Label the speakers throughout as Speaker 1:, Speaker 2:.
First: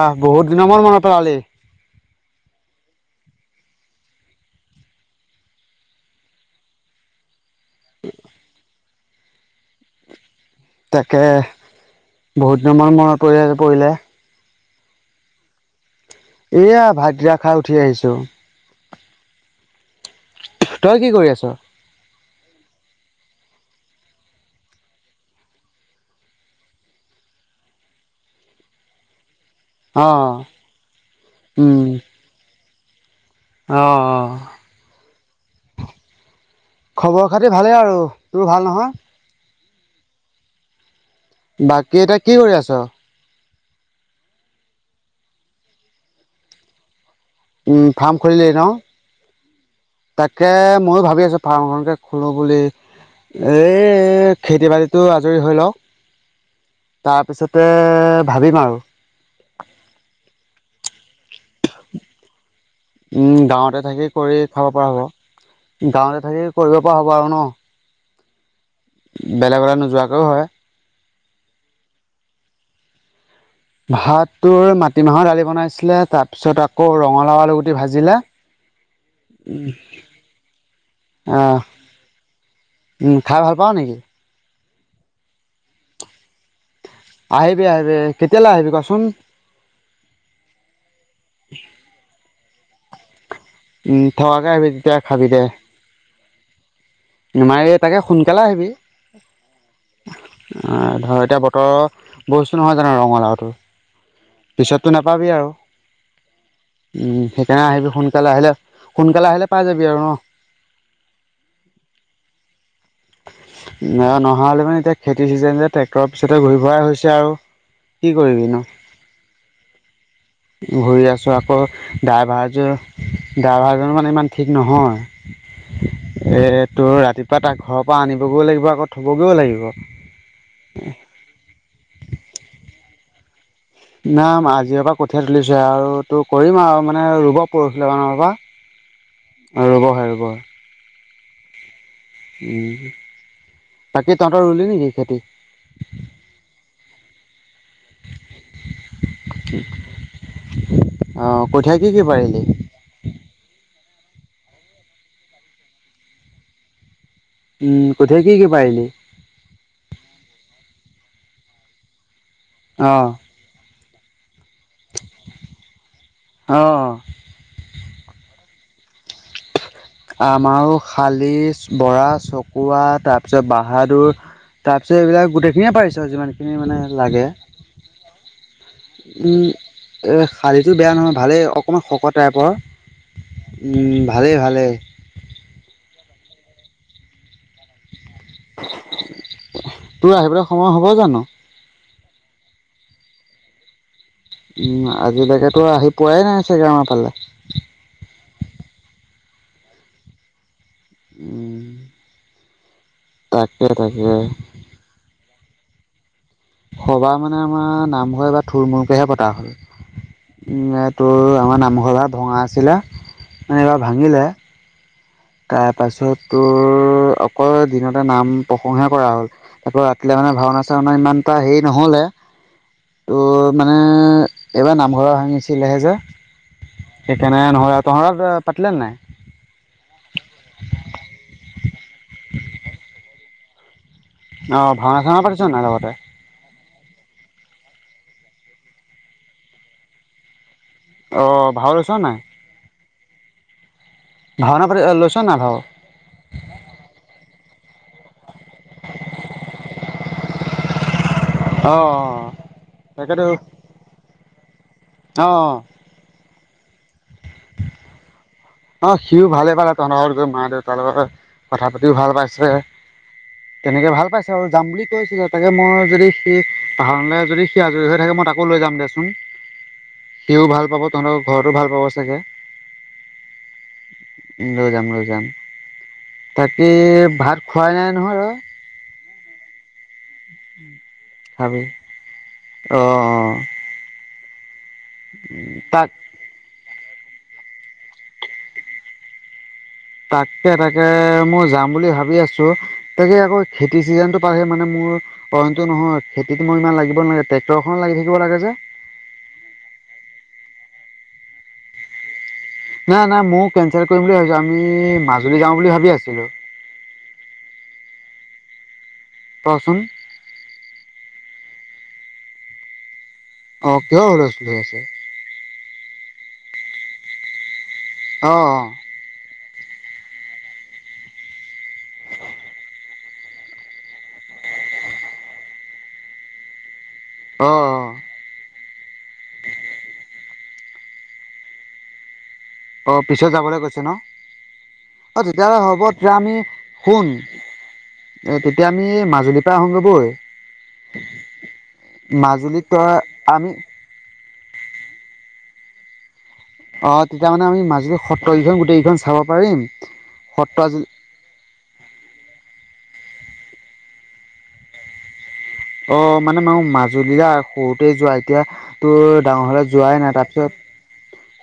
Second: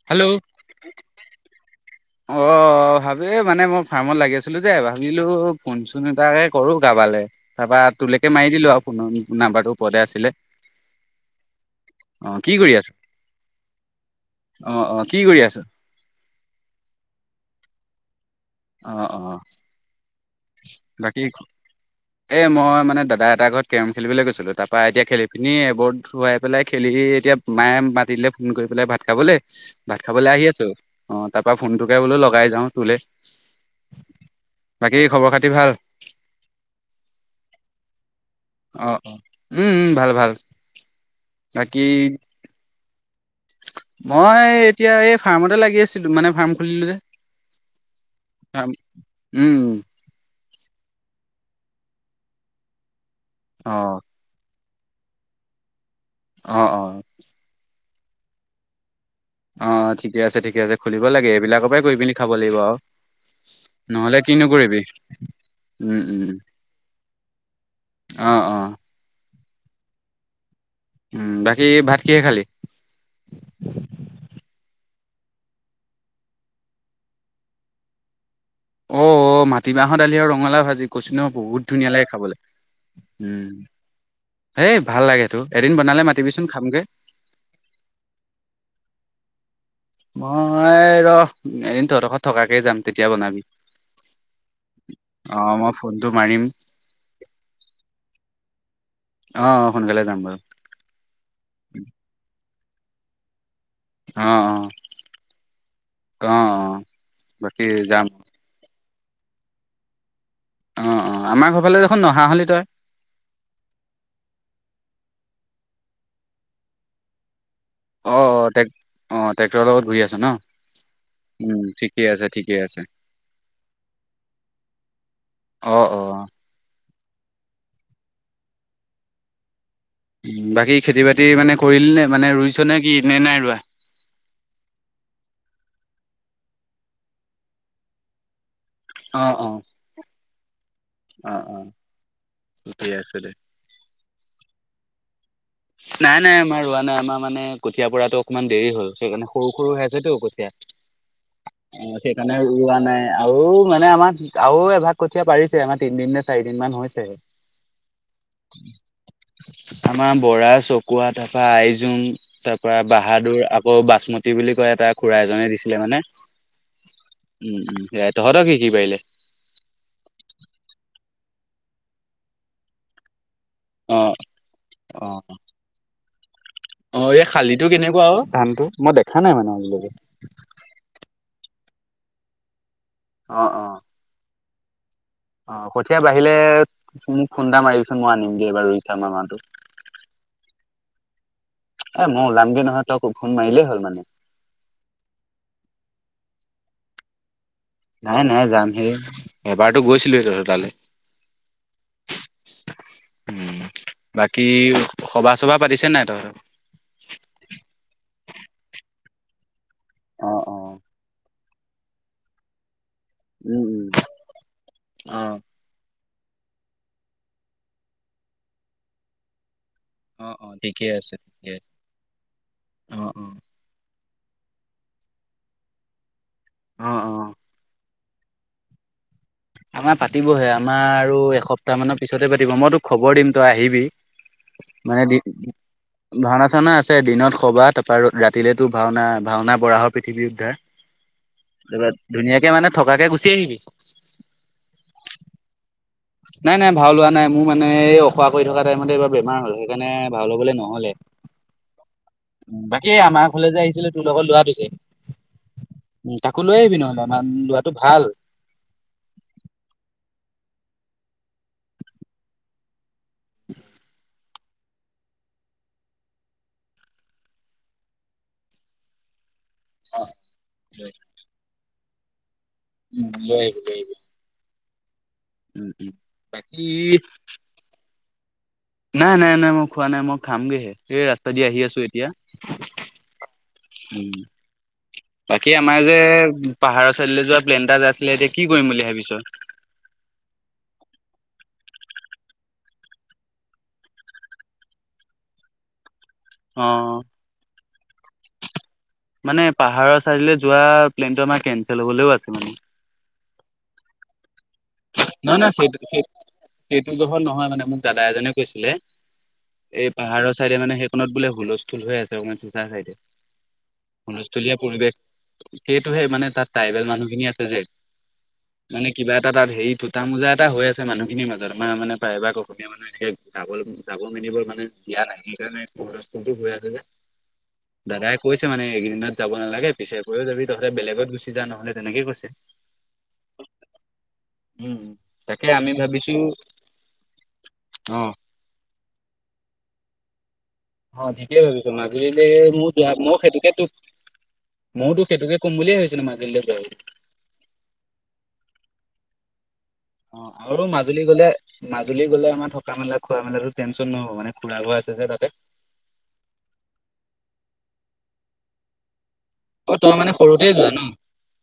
Speaker 1: আহ,
Speaker 2: হেল্ল'।
Speaker 1: বহুত দিনৰ মান মনত পেলালি
Speaker 2: অ', অ', ভাবে মানে মই ফাৰ্মত লাগি আছিলো যে ভাবিলো কোনচোন এটাকে কৰো কাৰবালৈ তাৰপা ত তোলৈকে মাৰি দিলো আৰু ফোনৰ নাম্বাৰ টো ওৰদে আছিলে
Speaker 1: তাকে
Speaker 2: অ', কি
Speaker 1: বহুত
Speaker 2: কৰি
Speaker 1: দিনৰ
Speaker 2: আছ?
Speaker 1: মান মনত পৰি পৰিলে
Speaker 2: অ', অ', কি কৰি আছো
Speaker 1: এয়া ভাতিয়া খাই উঠি আহিছো
Speaker 2: অ', অ',
Speaker 1: তই কি কৰি আছ
Speaker 2: এই মই মানে দাদা এটাৰ ঘৰত কেৰম খেলিবলৈ গৈছিলোঁ তাৰপৰা এতিয়া খেলি পিনি এবোৰ ধোৱাই পেলাই খেলি এতিয়া মায়ে মাতি দিলে ফোন কৰি পেলাই ভাত খাবলৈ
Speaker 1: অ
Speaker 2: ভাত খাবলৈ আহি আছো অ তাৰ পৰা ফোনটোকে বোলো লগাই যাও তোলৈ
Speaker 1: আহ, অ',
Speaker 2: কি খবৰ খাতি ভাল
Speaker 1: খবৰ খাতি ভালেই আৰু তোৰ ভাল নহয়
Speaker 2: অ', অ', উম, ভাল, ভাল
Speaker 1: বাকী, এতিয়া কি কৰি আছ
Speaker 2: মই এতিয়া এই ফাৰ্মতে লাগি আছিলো মানে ফাৰ্ম খুলিলো যে
Speaker 1: উম, ফাৰ্ম খুলিলে ন
Speaker 2: ফাৰ্ম উম
Speaker 1: তাকে ময়ো ভাবি আছো ফাৰ্মখনকে খোলো বুলি এ
Speaker 2: অ',
Speaker 1: খেতি বাতিতটো আজৰি হৈ লওক
Speaker 2: অ', অ',
Speaker 1: তাৰপিছতে ভাবিম আৰু
Speaker 2: অ', ঠিকে আছে ঠিকে আছে খুলিব, লাগে এইবিলাকৰ পৰাই কৰি পিনি খাব লাগিব আৰু
Speaker 1: উম, গাঁৱতে থাকি
Speaker 2: নহ'লে
Speaker 1: কৰি
Speaker 2: কিনো
Speaker 1: খাব
Speaker 2: কৰিবি
Speaker 1: পৰা হ'ব
Speaker 2: উম
Speaker 1: গাঁৱতে
Speaker 2: উম
Speaker 1: থাকি কৰিব পৰা হ'ব আৰু ন
Speaker 2: অ', অ',
Speaker 1: বেলেগলে নোযোৱাকৈও হয়
Speaker 2: উম, বাকী ভাত কিহে খালি
Speaker 1: ভাত তৰ মাটিমাহৰ দালি বনাইছিলে তাৰ পিছত আকৌ ৰঙালাও আলুগুটি ভাজিলে
Speaker 2: অ', মাটিমাহৰ দালি আৰু ৰঙালা ভাজি কছ ন
Speaker 1: আহ
Speaker 2: বহুত ধুনীয়া লাগে খাবলৈ
Speaker 1: উম, খাই ভাল পাওঁ নেকি
Speaker 2: হেই ভাল লাগেত তো এদিন বনালে মাতিবি চোন খামগে
Speaker 1: আহিবি আহিবি কেতিয়ালৈ আহিবি কচোন
Speaker 2: মই ৰ এদিন তহঁতৰকৰত থকাকেই যাম তেতিয়া বনাবি
Speaker 1: উম, থোৱাকেি তেতিয়া খাবি দে
Speaker 2: অ', মই ফোনটো মাৰিম
Speaker 1: মাৰ এই তাকে সোনকালে আহিবি অ',
Speaker 2: অ', অ সোনকালে যাম বাৰু
Speaker 1: ধৰ এতিয়া বতৰৰ বস্তু নহয় জানো ৰঙালাওতো
Speaker 2: অ', অ',
Speaker 1: পিছতটো নাপাবি আৰু
Speaker 2: অ', অ',
Speaker 1: উম
Speaker 2: বাকী
Speaker 1: সেইকাৰণে আহিবি
Speaker 2: যাম
Speaker 1: সোন কালে আহিলে সোনকালে আহিলে পাই যাবি আৰু ন
Speaker 2: অ', অ', আমাৰ ঘৰ ফালে দেখোন নহা হলি তই
Speaker 1: নহা হলি মানে এতিয়া খেতি চিজন যে ট্ৰেক্টৰৰ পিছতে ঘূৰি ফূৰাই হৈছে আৰু কি
Speaker 2: অ',
Speaker 1: কৰিবি
Speaker 2: অ' টে
Speaker 1: ন
Speaker 2: অ', ট্ৰেক্টৰৰ লগত ঘূৰি আছো ন
Speaker 1: ঘূৰি আছোঁ আকৌ
Speaker 2: উম ঠিকে আছে ঠিকে
Speaker 1: ড্ৰাইভাৰজন
Speaker 2: আছে
Speaker 1: ড্ৰাইভাৰজনো মানে ইমান ঠিক নহয়
Speaker 2: অ অ
Speaker 1: এ তোৰ ৰাতিপুৱা তাক ঘৰৰ পৰা আনিবগৈও লাগিব আকৌ থবগৈও লাগিব
Speaker 2: বাকী খেতি বাতি মানে কৰিল নে মানে ৰুইছ নে কি নে নাই ৰোৱা
Speaker 1: না আজিৰ পৰা কঠিয়াই তুলিছে আৰু তোৰ কৰিম আৰু মানে ৰুব পৰহিলৈ মানৰ
Speaker 2: অ অ
Speaker 1: পৰা ৰ'ব হে ৰব
Speaker 2: অ', অ', ঠিকেইে আছে দে
Speaker 1: তাকে তহত ৰুলি নেকি খেতি
Speaker 2: নাই, নাই আমাৰ ৰোৱা নাই আমাৰ মানে কঠিয়ীয়া পৰাতটো অকণমান দেৰি হ'ল সেইকাৰণে সৰু সৰু হৈ আছেতো কঠীয়া
Speaker 1: অ', কঠীয়া কি
Speaker 2: অ
Speaker 1: কি
Speaker 2: সেইকাৰণে
Speaker 1: পাৰিলি
Speaker 2: ৰোৱা নাই আৰু মানে আমাৰ আৰু এভাগ কঠিয়া পাৰিছে আমাৰ তিনদিন নে চাৰি দিন মান হৈছে
Speaker 1: উম কঠিয়া কি কি পাৰিলি?
Speaker 2: আমাৰ বৰা চকুৱা, থাপা, আইজোং তাৰ পৰা
Speaker 1: অ
Speaker 2: বাহাদুৰ আকৌ বাচমতি বুলি কয় এটা খুৰা এজনে দিছিলে মানে
Speaker 1: অ
Speaker 2: উম উম তহঁতৰ কি কি পাৰিলে?
Speaker 1: আমাৰো শালি, বৰা, চকুৱা তাত তাৰ পিছত বাহাদুৰ
Speaker 2: অ',
Speaker 1: তাৰ পিছত
Speaker 2: অ',
Speaker 1: এইবিলাক গোটেইখিনিয়ে পাৰিছো যিমান খিনি মানে
Speaker 2: অ',
Speaker 1: লাগে।
Speaker 2: এই শালিটো কেনেকুৱা আৰু ধানটো? মই দেখা নাই
Speaker 1: উম
Speaker 2: মানে আজিলৈকে।
Speaker 1: এ শালিতটো বেয়া নহয় ভালে অকণমান শকত টাইপৰ
Speaker 2: অ', অ',
Speaker 1: ভালেই ভালেই
Speaker 2: অ কঠীয়া বাঢ়িলে মোক ফোনটা মাৰিবি মই আনিমগে এবাৰ ৰুইছা আমাৰ
Speaker 1: তোৰ আহিবলৈ সময় হ'ব জানো?
Speaker 2: এ মই ওলামগে নহয় তোক ফোন মাৰিলেই হ'ল মানে
Speaker 1: উম আজিলৈকেতো আহি পোৱাই নাই চাগে আমাৰ ফালে
Speaker 2: নাই নাই যাম সে এবাৰতো গৈছিলোহ তহঁতৰ তালৈ।
Speaker 1: উম
Speaker 2: উম
Speaker 1: তাকে তাকে
Speaker 2: বাকী সভা- চভা পাতিছে নাই তহঁতৰ?
Speaker 1: সভা মানে আমাৰ নামঘৰ এটা থুলমুলকেহে পতা হল
Speaker 2: অ', অ',
Speaker 1: উম তোৰ আমাৰ নামঘৰ এটা ভঙা আছিলে মানে
Speaker 2: উম
Speaker 1: এইবাৰ
Speaker 2: উম,
Speaker 1: ভাঙিলে
Speaker 2: অ',
Speaker 1: তাৰপাছত তোৰ অকল দিনতে নাম প্ৰসংসা কৰা হ'ল। তাৰপৰা ৰাতিলে মানে
Speaker 2: অ', অ',
Speaker 1: ভাওনা
Speaker 2: ঠিকেই
Speaker 1: -চাওনা
Speaker 2: আছে
Speaker 1: ইমান এটা
Speaker 2: ঠিকে
Speaker 1: হেৰি
Speaker 2: আছে
Speaker 1: নহলে
Speaker 2: অ',
Speaker 1: ত' মানে এইবাৰ নামঘৰ ভাঙিছিলেহে যে
Speaker 2: অ', অ', অ'।
Speaker 1: সেইকাৰণে নহলে। তহঁতৰ পাতিলেনে নাই?
Speaker 2: না পাতিবহে আমাৰ আৰু এসপ্তাহ মানৰ পিছতে পাতিব মই তোক খবৰ দিম তই আহিবি।
Speaker 1: অ', ভাওনা
Speaker 2: মানে
Speaker 1: চাওনা পাতিছ নাই লগতে?
Speaker 2: ভাওনা -চাওনা আছে ছে দিনত সবা তাৰপৰা ৰাতিলেতো ভাওনা ভাওনা বৰাহৰ পৃথিৱী উদ্ধাৰ
Speaker 1: অ', ভাও লৈছ
Speaker 2: ত
Speaker 1: নাই?
Speaker 2: ধুনীয়াকে মানে থকাকে গুচি আহিবি।
Speaker 1: ভাওনা পাতি লৈছ নাই ভাও?
Speaker 2: নাই নাই ভাও লোৱা নাই মোৰ মানে এই অসোৱা কৰি থকা টাইমতে এইবাৰ বেমাৰ হ'ল সেইকাৰণে ভাও লবলৈ নহলে।
Speaker 1: অ
Speaker 2: বাকী
Speaker 1: তাকেতো
Speaker 2: আমাৰ ঘৰলে যে আহিছিলে তোৰ লগত লোৱাটো যে
Speaker 1: অ
Speaker 2: উম তাকো লৈ আহিবি নহ'লে ম লৰাটো ভাল।
Speaker 1: অ সিও ভালে পালে ত লগত গৈ মা দেউতাৰ লগত কথা পাতিও ভাল পাইছে, তেনেকে ভাল পাইছে আৰু যাম বুলি কৈছিলে তাকে মই যদি সি পাৰেনলৈ যদি সি আজৰি হৈ থাকে। মই তকো লৈ যাম দেচোন সিও ভাল পাব তহঁতৰ ঘৰতো ভাল পাব চাগে।
Speaker 2: লৈ আহিবি লৈ আহিবি।
Speaker 1: লৈ যাম লৈ যাম
Speaker 2: উম। বাকী
Speaker 1: তাকে ভাত খোৱাই নাই নহয় তই
Speaker 2: নাই নাই নাই মই খোৱা নাই মই খামগেহে এই ৰাস্তা দি আহি আছো এতিয়া।
Speaker 1: আহ।
Speaker 2: বাকী আমাৰ যে পাহাৰত চাৰ যোৱা প্লেন এটা যে আছিলে এতিয়া কি কৰিম বুলি ভাবিছ
Speaker 1: তাকে তাকে মই যাম বুলি ভাবি আছো তাকে আকৌ খেতি চিজনতটো পাৰে মানে মোৰ মোৰটো নহয় খেতিত মই ইমান
Speaker 2: অ
Speaker 1: লাগিব নালাগে ট্ৰেক্টৰখন লাগি থাকিব লাগে যে
Speaker 2: মানে পাহাৰৰ চাইডলৈ যোৱা প্লেনতটো আমাৰ কেনচেল হবলৈও আছে মানে
Speaker 1: নাই নাই ময় কেনচেল কৰিম বুলি ভাবিছো আমি মাজুলী যাওঁ বুলি ভাবি আছিলো
Speaker 2: গ্ৰহত নহয় মানে মোক দাদা এজনে কৈছিলে
Speaker 1: কচোন
Speaker 2: এই পাহাৰৰ চাইডে মানে সেইখনত বোলে হুলস্থুল হৈ আছে অকমান চিচা চাইদে
Speaker 1: অ কিহৰ হুলস্থুল
Speaker 2: হুলস্থলীয়া
Speaker 1: হৈ আছে
Speaker 2: পৰিৱেশ সেইটোহে মানে তাত ট্ৰাইবেল মানুহখিনিয়ি আছে যে
Speaker 1: অ
Speaker 2: এ তাত হেৰি ঠোটা মোজা এটা হৈ আছে মানুহখিনিৰ মাজত আমাৰ মানে প্ৰায় এবাক অসমীয়া মানুহ এনেক যাব যাব বাৰ মানে দিয়া নাই। সেইকাৰণে খৰটো হৈ আছে যে।
Speaker 1: অ
Speaker 2: দাদাই কৈছে মানে এইকেইদিনত যাব নালাগে, পিছে কৈও যাবি। তহতে বেলেগত গুচি যা নহ'লে তেনেকে কৈছে।
Speaker 1: অ পিছেত যাবলৈ কৈছে ন?
Speaker 2: উম,
Speaker 1: অ
Speaker 2: তাকে
Speaker 1: তেতিয়াহ'লে
Speaker 2: আমি
Speaker 1: হ'ব তেতিয়া
Speaker 2: ভাবিছো
Speaker 1: আমি, শুন
Speaker 2: অ'
Speaker 1: এ তেতিয়া আমি মাজুলীৰ পৰা আহো গৈ বল।
Speaker 2: অ ঠিকয়ে ভাবিছো। মাজুলীলৈ মোৰ
Speaker 1: তই
Speaker 2: মোক
Speaker 1: আমি
Speaker 2: সেইটোকে তোক ময় তো সেইটোকে কম বুলিয় ভাবছিল মাজুলীলে
Speaker 1: অ তেতিয়া মানে আমি মাজুলি সত্ৰকেইখন গোটেইকেইখন চাব পাৰিম,
Speaker 2: অ
Speaker 1: সত্ৰ
Speaker 2: আৰু
Speaker 1: আজি
Speaker 2: মাজুলী গলে, মাজুলী গলে আমাৰ থ থকা মেলা, খোৱা মেলাতো টেন নহব মানে। খুৰাগো আছে যে তাতে।
Speaker 1: অ মানে মান মাজুলী সৰুতে যোৱা, এতিয়া তোৰ ডাঙৰ হ'লে
Speaker 2: অ তই
Speaker 1: যোৱাই
Speaker 2: মানে
Speaker 1: নাই।
Speaker 2: সৰুতে
Speaker 1: তাৰপিছত
Speaker 2: যোৱা ন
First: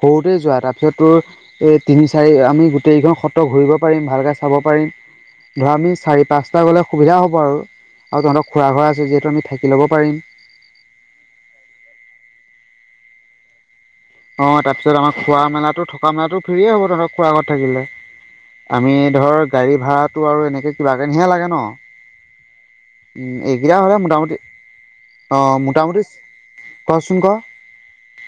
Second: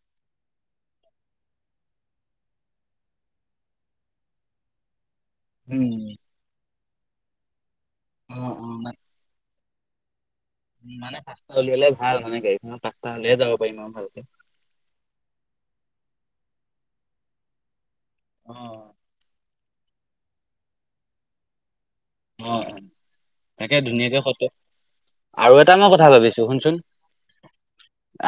Speaker 1: সৰুতেই যোৱা। তাৰপিছত তোৰ এই তিনি চাৰি আমি গোটেইকেইখন খত্ৰ ঘূৰিব পাৰিম, ভালকে চাব পাৰিম। ধৰা আমি
Speaker 2: উম
Speaker 1: চাৰি পাঁচটা গ'লে সুবিধা হ'ব আৰু
Speaker 2: অ
Speaker 1: তহঁতৰ খুৰা ঘৰ যিহেতু আমি থাকি ল'ব পাৰিম।
Speaker 2: উ। মানে পাঁচটা উলিয়াললে ভাল মানে গাড়ীখনৰ পাঁচটা হলেহে যাব পাৰিম আৰু ভালকে
Speaker 1: ফ্ৰে হ'ব ধৰক খোৱাগত থাকিলে।
Speaker 2: অ
Speaker 1: আমি ধৰক গাড়ী ভড়াটো আৰু এনেকে কিবা কিনিহে লাগে ন
Speaker 2: অ
Speaker 1: উম, এইকেইটা
Speaker 2: তাকে
Speaker 1: হ'লে
Speaker 2: ধুনীয়াকে
Speaker 1: মোটামুটি
Speaker 2: ফটো আৰু
Speaker 1: অ',
Speaker 2: এটা মই
Speaker 1: মোটামুটি
Speaker 2: কথা ভাবিছো। শুনচোন,
Speaker 1: কচোন ক।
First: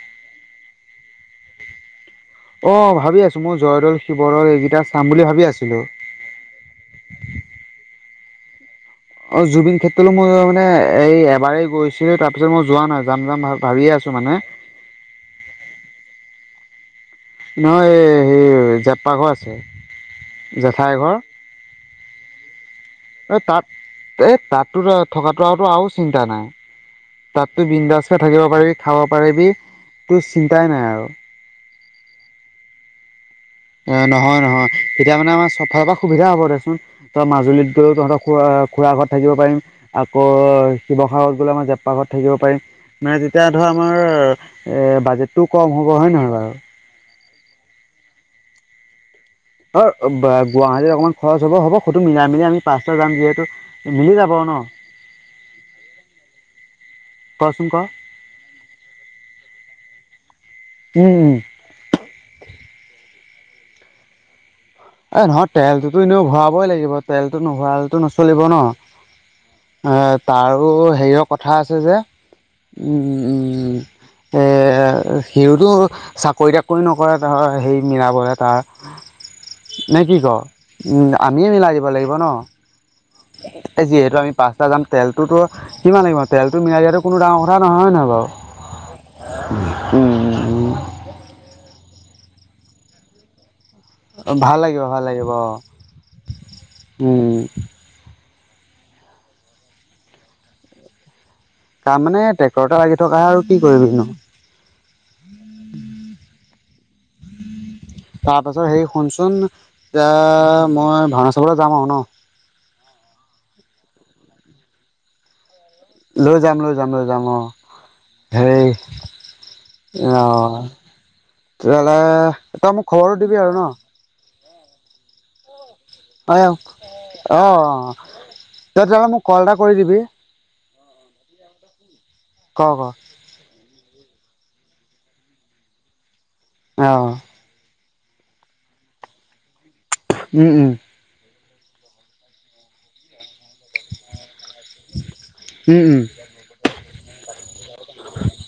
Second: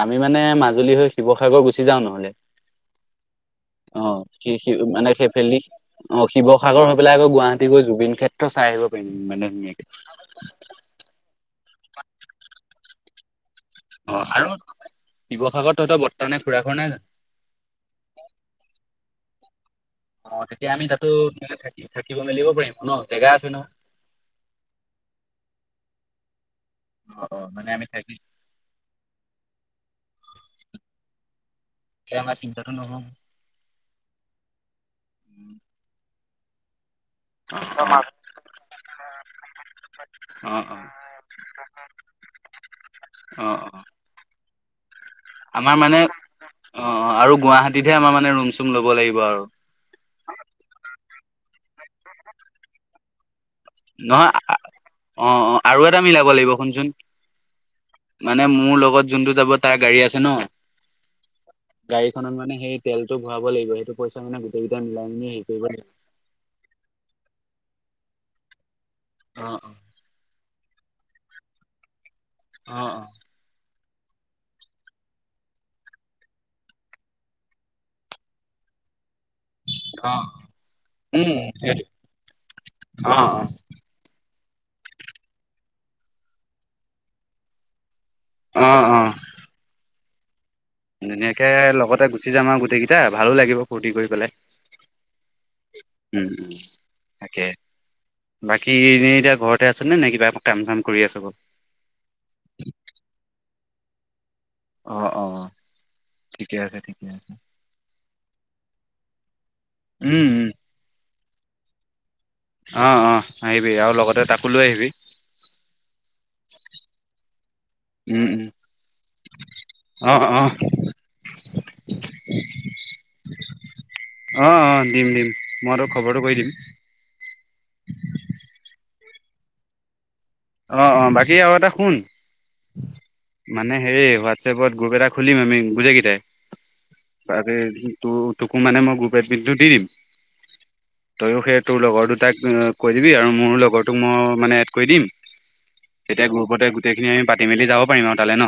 Speaker 2: আমি মানে মাজুলী হৈ শিসাগৰ গুচি যাওঁ নহলে
Speaker 1: অ', ভাবি আছোঁ মই জয়দৌল
Speaker 2: অ
Speaker 1: শিৱদৌল
Speaker 2: সে সে
Speaker 1: এইকেইটা চাম বুলি ভাবি
Speaker 2: সেফেলি।
Speaker 1: আছিলোঁ।
Speaker 2: অ শিৱসাগৰ হৈ পেলাই আকৌ গুৱাহাটী গৈ জুবিন ক্ষেত্ৰ চাই আহিব পাৰিম
Speaker 1: অ
Speaker 2: মানে
Speaker 1: জুবিন
Speaker 2: ধুনীয়াকে
Speaker 1: ক্ষেত্ৰলৈ মই মানে এই এবাৰেই গৈছিলো, তাৰ পিছত মই যোৱা নাই যাম যাম ভাল
Speaker 2: অ আৰু শিৱসাগৰত তহতৰ বৰ্তা নে খুৰা ঘৰ নাই জানো?
Speaker 1: নহ এই সে জপ্পা ঘৰ আছে।
Speaker 2: অ তেতিয়া আমি
Speaker 1: জেঠাই
Speaker 2: তাতো
Speaker 1: ঘৰ
Speaker 2: থি থাকিব মেলিব পাৰিম। ন জেগা
Speaker 1: এ
Speaker 2: আছে
Speaker 1: তাত,
Speaker 2: নহয়
Speaker 1: এ তাততো থকাটো আৰু চিন্তা নাই।
Speaker 2: অ অ
Speaker 1: তাতো
Speaker 2: মানে আমি
Speaker 1: বিন্দাস
Speaker 2: থাকি
Speaker 1: হৈ থাকিব পাৰিবি, খাব পাৰিবি। তোৰ চিন্তাই নাই আৰু
Speaker 2: [unintelligible]
Speaker 1: অ নহয় নহয় তেতিয়া মানে আমাৰ চবফালৰ পৰা সুবিধা হ'ব দেচোন। ত
Speaker 2: অ অ
Speaker 1: মাজুলীত গ'লেও তহঁতৰ খুৰা খুৰা ঘৰত থাক পাৰিম। আকৌ
Speaker 2: অ অ
Speaker 1: শিৱসাগৰত গ'লে আমাৰ জেপ্পা ঘৰত থ পাৰিম। নাই তেতিয়া
Speaker 2: অ
Speaker 1: ধৰ
Speaker 2: অ
Speaker 1: আমাৰ বাজেটো কম হ'ব। হয় নহয় বাৰু?
Speaker 2: গুৱাহাটীততে আমৰ মানে ৰূম-চুম ল'ব লাগিব আৰু।
Speaker 1: অ গুৱাহাটীত অকমান খৰচ হব হ'ব। সটো মিলাই মেলি আমি পাঁচটা যাম যিহেতু মিলি
Speaker 2: নহয়।
Speaker 1: যাব ন
Speaker 2: অ অ আৰু এটা মিলাব লাগিব শুনচোন,
Speaker 1: কচোন ক
Speaker 2: মানে মোৰ লগত যোনটো যাব তাৰ গাড়ী আছে। ন।
Speaker 1: উম উম
Speaker 2: গাড়ীখনত মানে সেই তেলতটো ভৰাব লাগিব, সেইটো পইচা মানে গ-
Speaker 1: এ নহয় তেলটোতো এনেও ভৰাবই লাগিব, তেলতো নভৰালেটো নচলিব ন!
Speaker 2: অ', অ',
Speaker 1: এ তাৰো হেৰিয়ৰ কথা আছে যে
Speaker 2: অ',
Speaker 1: উম। উম। এ সিউটো চাকৰি-তাকৰি নকৰে ধৰ সেই মিলাবহে তাৰ নে
Speaker 2: অ অ
Speaker 1: কি কও?
Speaker 2: উম,
Speaker 1: আমিয়ে মিলাই
Speaker 2: সেইটো
Speaker 1: দিব লাগিব ন,
Speaker 2: অ',
Speaker 1: এই যিহেতু আমি পাঁচটা যাম। তেলটোতো কিমান লাগিব! তেলটো মিলাই দিয়াতটো কোনো ডাঙৰ কথা নহয় নহয় বাৰু
Speaker 2: অ অ
Speaker 1: উ
Speaker 2: ধুনীয়াকে লগতে গুচি যাম আৰু গোটেই কেইটা ভালো লাগিব। ফূৰ্তি কৰি পেলাই।
Speaker 1: উম ভাল লাগিব ভাল লাগিব অ
Speaker 2: উম উম
Speaker 1: উম
Speaker 2: তাকে বাকী এনেই এতিয়া ঘৰতে আছেনে নে কিবা কাম চাম কৰি আছে?
Speaker 1: তাৰমানে ট্ৰেক্টৰতে লাগি থকাহে আৰু কি কৰে [unintelligible]
Speaker 2: অ' অ' ঠিকে আছে ঠিকে আছে।
Speaker 1: তাৰ পাছত হেৰি শুনচোন, এ
Speaker 2: উম, উম,
Speaker 1: মই ভওনা চাবলে যাম আৰু ন?
Speaker 2: অ' অ' আহিবি আৰু লগতে তাকো লৈ আহিবি।
Speaker 1: লৈ যাম লৈ যাম লৈ যাম অ'।
Speaker 2: উম, উম,
Speaker 1: হেই, অ'। তেতিয়াহ'লে তই মোক খবৰটো দিবি আৰু ন?
Speaker 2: অ' অ' দিম দিম। মই তোক খবৰটো কৰি
Speaker 1: হয়
Speaker 2: দিম।
Speaker 1: অ' অ' তই তেতিয়াহলে মোক কল এটা কৰি দিবি।
Speaker 2: অ' অ' বাকী আৰু এটা শুন,
Speaker 1: ক ক
Speaker 2: মানে হেৰি হোৱা চপৰত গ্ৰুপ এইটা খুলিম আমি গোটেইকেইটাই
Speaker 1: অ
Speaker 2: ত ত তোকো মানে মই গ্ৰুপ এডমিনটো দি দিম।
Speaker 1: উম উম।
Speaker 2: তয়ো সেই তোৰ লগৰ দুটাক কৈ দিবি আৰু মোৰো লগৰটোক মই মানে এড কৰি দিম।
Speaker 1: উম উম
Speaker 2: তেতিয়া গ্ৰুপতে গোটেই খিনি আমি পাতি মেলি যাব পাৰিম ন তালৈ ন?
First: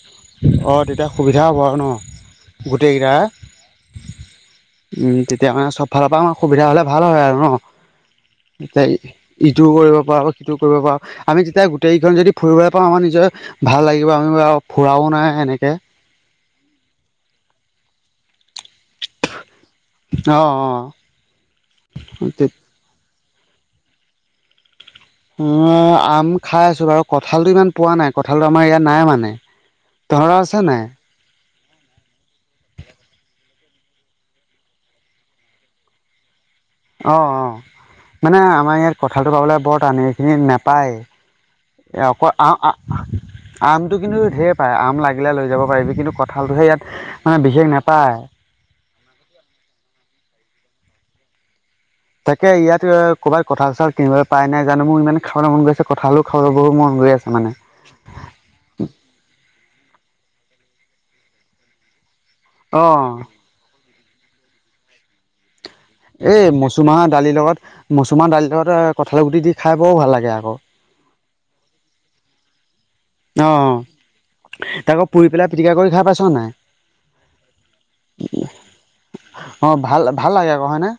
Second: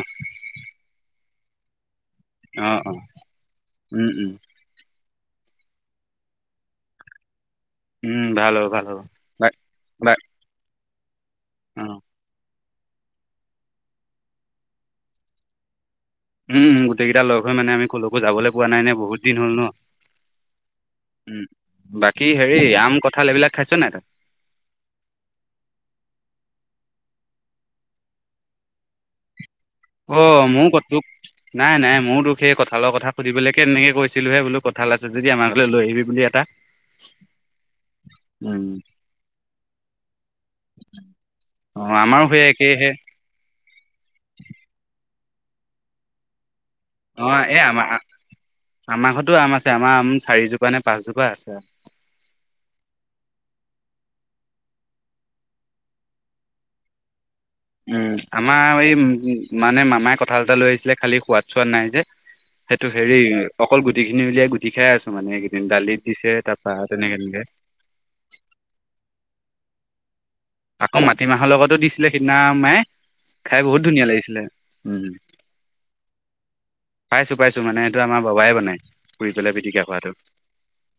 Speaker 1: অ তেতিয়া সুবিধা হ'ব আৰু ন
Speaker 2: অ' অ'।
Speaker 1: গোটেইকেইটাৰ
Speaker 2: উম উম।
Speaker 1: উম তেতিয়া মানে চব ফালৰ পৰা আমাৰ সুবিধা হ'লে ভাল হয় আৰু ন?
Speaker 2: উম ভাল হ'ব
Speaker 1: এতিয়া
Speaker 2: ভাল হ'ব বাই
Speaker 1: ইটোও কৰিব
Speaker 2: বাই
Speaker 1: পাৰ বা সিটোও কৰিব পাৰ। আমি তেতিয়া
Speaker 2: অঁ
Speaker 1: গোটেইকখন যদি ফুৰিবলৈ পাওঁ আমাৰ নিজৰ ভাল লাগিব আমি ফুৰাও নাই এনেকে।
Speaker 2: উম গোটেইকেইটা লগ হৈ মানে আমি কলৈকো যাবলে পোৱা নাই নে বহুত দিন হ'ল ন,
Speaker 1: অ অ
Speaker 2: উ বাকি হেৰি আম ক থাল এইবিলাক খাইছ নাই?
Speaker 1: অ' আম খাই আছো বাৰু কঁঠালটো ইমান পোৱা নাই কঁঠালটো আমাৰ ইয়াত নাই মানে। তহঁতৰ
Speaker 2: অ'
Speaker 1: আছে নাই
Speaker 2: [unintelligible] নাই নাই ময়ো তোক সেই কঁঠালৰ কথা সুধিবলৈকে এনেকে কৈছোলেহে বোলো কঁঠাল আছে যদি আমাৰ ঘৰলৈ আহিবি বুলি এটা।
Speaker 1: অ' অ' মানে
Speaker 2: উম
Speaker 1: আমাৰ ইয়াত কঠালটো পাবলে বৰ টানেই এইখিনি নাপায়।
Speaker 2: অ আমাৰো
Speaker 1: অকল
Speaker 2: সেই একেইহে
Speaker 1: আমটো কিন্তু ঢেৰ পায় আম লাগিলে লৈ যাব পাৰিবি কিন্তু কঁঠালটোহে ইয়াত মানে
Speaker 2: অ' এ
Speaker 1: বিশেষ
Speaker 2: আমাৰ,
Speaker 1: নাপায়
Speaker 2: আমাৰ ঘৰতো আম আছে আমাৰ আম চাৰিজোপা। পানে পাঁচজোপা আছে।
Speaker 1: তাকে ইয়াত ক'বাত কঁঠাল চঠাল কিনিবলৈ পাই নাই জানো মোৰ ইমান খাবলৈ মন গৈছে কঁঠাল গৈ আছে মানে।
Speaker 2: উম আমাৰ এই উম, মানে মামাই কঁঠাল এটা লৈ আহিছিলে খালি সোৱাদ চোৱাদ নাই যে, সেইটো
Speaker 1: অঁ
Speaker 2: হেৰি অকল গুটিখিনি উলিয়াই গুঠি খাই আছো মানে। দালিত দিছে
Speaker 1: এই
Speaker 2: তাৰপা
Speaker 1: মচুমাহৰ
Speaker 2: তেনেকে
Speaker 1: দালিৰ
Speaker 2: তেনেকে
Speaker 1: লগত, মচুমাহ দালিৰ লগত কঁঠালি গুটি দি খাই বৰ ভাল লাগে আৰু।
Speaker 2: আকৌ মাটিমাহৰ লগতো দিছিলে সিদিনা মায়ে। খাই
Speaker 1: অঁ
Speaker 2: বহুত ধুনীয়া লাগিছিলে,
Speaker 1: তাকৌ
Speaker 2: উম।
Speaker 1: পুৰি পেলাই পিটিকা কৰি খাই পাইছ নাই
Speaker 2: পাইছো পাইছো মানে এইটো আমাৰ বাবাই বনাই ফুৰি পেলাই
Speaker 1: অ
Speaker 2: পিটিকা
Speaker 1: ভাল
Speaker 2: খোৱাটো।
Speaker 1: ভাল লাগে আকৌ হয়নে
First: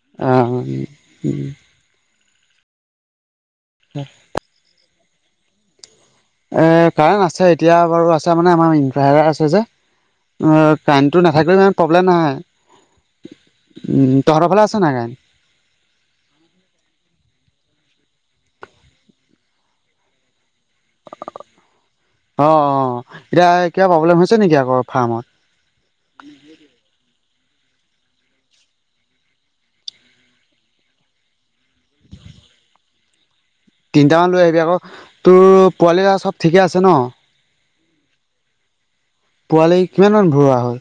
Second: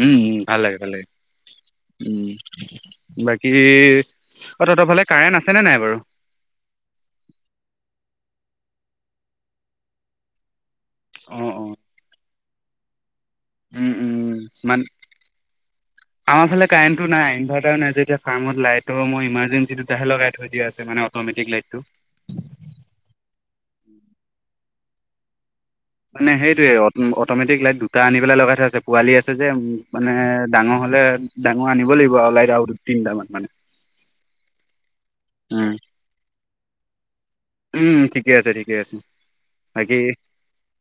Speaker 2: উম
Speaker 1: অ
Speaker 2: উম ভাল লাগে ভাল লাগে, উম। বাকী অ', তহঁতৰ ফালে কাৰেণ্ট আছেনে নাই বাৰু?
Speaker 1: এ কাৰেণ আছে এতিয়া বাৰু আছে মানে আমাৰ ইনভাৰ্টাৰ আছে যে। কাৰেণ্টটো
Speaker 2: অ
Speaker 1: নাথাকিলেও
Speaker 2: অ
Speaker 1: ইমান প্ৰব্লেম নাই।
Speaker 2: উম উম
Speaker 1: ফালে আছে
Speaker 2: মান,
Speaker 1: নাই কাৰেণ্ট
Speaker 2: আমাৰ ফালে কাৰেণ্টটো নাই ইনভাৰ্টাৰ নাই যেতিয়া কামত লাইটৰ মই ইমাৰজেঞ্চি তাহে লগাই থৈ দাছে মানে অটমেটিক লাইটটো।
Speaker 1: অ অ এতিয়া কিবা প্ৰব্লেম হৈছে নেকি আকৌ ফাৰ্মত?
Speaker 2: মানে সেইটোৱেই অট'মেটিক লাইট দুটা আনি পেলাই লগাই থৈ আছে পোৱালি আছে যে মানে ডাঙৰ হ'লে ডাঙৰ আনিব লাগিব আৰু। চলাই তিনিটাামান মানে
Speaker 1: তিনটামান লৈ আহিবি আকৌ তোৰ
Speaker 2: উম
Speaker 1: পোৱালি এটা চব ঠিকে আছে ন।
Speaker 2: উম ঠিকে আছে ঠিকে আছে।
Speaker 1: পোৱালি
Speaker 2: বাকী
Speaker 1: কিমানমান ভৰোৱা হল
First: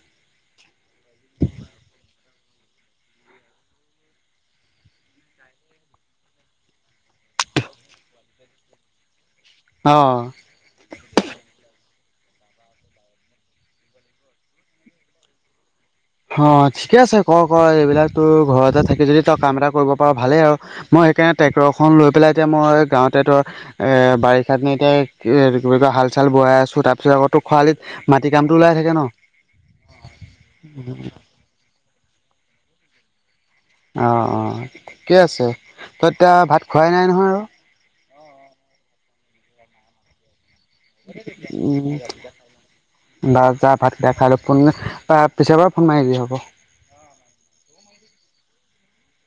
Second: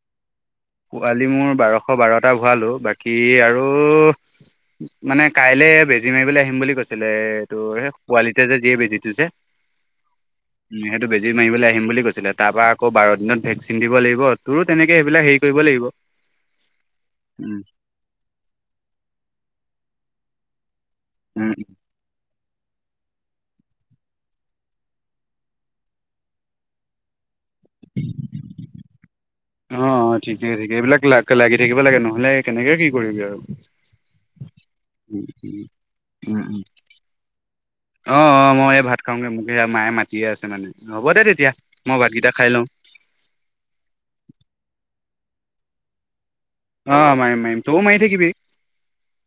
Speaker 2: পোৱালি মোৰ বাৰশ বাৰটা ভৰাালো বাকী আৰু মানে কাইলে বেজি মাৰিবলৈ আহিম বুলি কৈছিলে এইটো এই পোৱালিতে যে যিয়ে বেজীটো যে
Speaker 1: অ
Speaker 2: বেজী মাৰিবলৈ আহিম বুলি কৈছিলে তাৰ পৰাা আকৌ বাৰ দিনত ভেকচিন দিব লাগিব তোৰো তেনেকে সেইবিলাক হেৰি কৰিব লাগিব।
Speaker 1: অ ঠিকে আছে ক ক
Speaker 2: উম,
Speaker 1: এইবিলাক তোৰ ঘৰতে থাকি যদি তই কাম এটা কৰিব পাৰ ভালেই আৰু। মই সেইকানে
Speaker 2: উম,
Speaker 1: টেক্টৰ আখন লৈ পেলাই এতিয়া মই গাঁওঁতে তই এ বাৰিষা এতিয়া কয় হাল চাল বোৱাই আছো তাৰ পিছত আকৌ খৰাালিত মাটি কামটো ওলাই থাকে ন।
Speaker 2: অ অ ঠিকে ঠিকে এইবিলাক ল লাগি থাকিব লাগে নহলে কেনেকে কি কৰিবি আৰু।
Speaker 1: অ অ ঠিকে
Speaker 2: উম,
Speaker 1: আছে
Speaker 2: উম,
Speaker 1: তই এতিয়া
Speaker 2: উম,
Speaker 1: ভাত
Speaker 2: উম,
Speaker 1: খোৱাই নাই নহয় আৰু
Speaker 2: অ অ মই এই ভাত খাওঁগে মোক সেয়া মায়ে মাতিয়ে আছে মানে। হ'ব দে তেতিয়া।
Speaker 1: উ
Speaker 2: মই ভাতকেইটা খাই লওঁ
Speaker 1: বা যা ভাতকেইা খাই ল তাৰ পিছৰ পৰা ফোন মাৰিবি হ'ব।
Speaker 2: আহ মাৰিম মাৰিম তই মাৰি থাকিবি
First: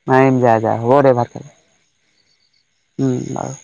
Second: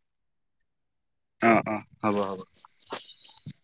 Speaker 1: মাৰিম যা যা হ'ব দে ভাত খাই
Speaker 2: অ অ। হ'ব হ'ব।
Speaker 1: উম বাৰু